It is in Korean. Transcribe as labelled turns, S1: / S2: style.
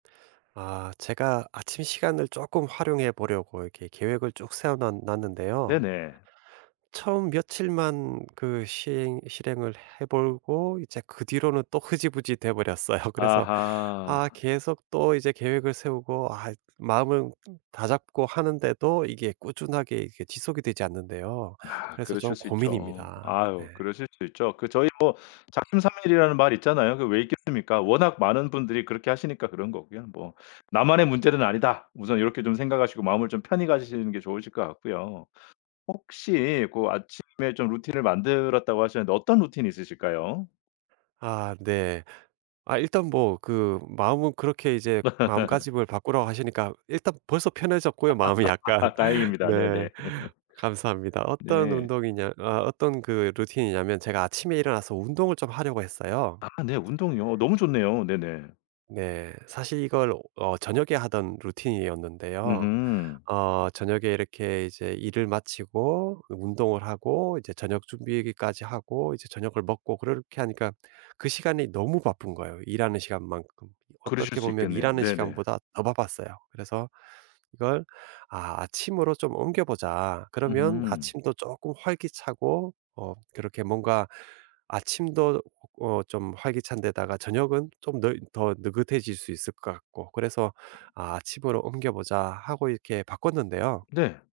S1: 아. 제가 아침 시간을 쪼끔 활용해 보려고 이렇게 계획을 쭉 세워 놨 놨는데요.
S2: 네네.
S1: 처음 며칠만 그 시행 실행을 해 보고 이제 그 뒤로는 또 흐지부지 돼 버렸어요. 그래서 아
S2: 아하.
S1: 계속 또 이제 계획을 세우고 아 마음을 다잡고 하는데도 이게 꾸준하게 이게 지속이 되지 않는데요.
S2: 아.
S1: 그래서 좀
S2: 그러실 수 있죠.
S1: 고민입니다. 네.
S2: 아유 그러실 수 있죠. 그 저희 뭐 작심삼일이라는 말이 있잖아요. 그 왜 있겠습니까? 워낙 많은 분들이 그렇게 하시니까 그런 거고요. 뭐 '나만의 문제는 아니다.' 우선 요렇게 좀 생각하시고 마음을 좀 편히 가지시는 게 좋으실 것 같고요. 혹시 고 아침에 좀 루틴을 만들었다고 하셨는데 어떤 루틴이 있으실까요?
S1: 아 네. 아 일단 뭐 그 마음은 그렇게 이제 마음가짐을 바꾸라고 하시니까 일단 벌써 편해졌고요 마음이 약간.
S2: 아 다행입니다.
S1: 네.
S2: 네네.
S1: 감사합니다. 어떤
S2: 네.
S1: 운동이냐 아 어떤 그 루틴이냐면 제가 아침에 일어나서 운동을 좀 하려고 했어요.
S2: 아 네. 운동이요. 너무 좋네요. 네네.
S1: 네. 사실 이걸 어 저녁에 하던 루틴이었는데요.
S2: 으흠.
S1: 어 저녁에 이렇게 이제 일을 마치고 그 운동을 하고 이제 저녁 준비까지 하고 이제 저녁을 먹고 그렇게 하니까 그 시간이 너무 바쁜 거예요 일하는 시간만큼. 이
S2: 그러실
S1: 어떻게
S2: 수
S1: 보면
S2: 있겠네요.
S1: 일하는
S2: 네네.
S1: 시간보다 더 바빴어요. 그래서 이걸 '아 아침으로 좀 옮겨 보자.' 그러면
S2: 으흠.
S1: 아침도 쪼끔 활기차고 어 그렇게 뭔가 아침도 어 좀 활기찬데다가 저녁은 좀 너 더 느긋해질 수 있을 것 같고 그래서 '아 아침으로 옮겨 보자.' 하고 이렇게 바꿨는데요.
S2: 네.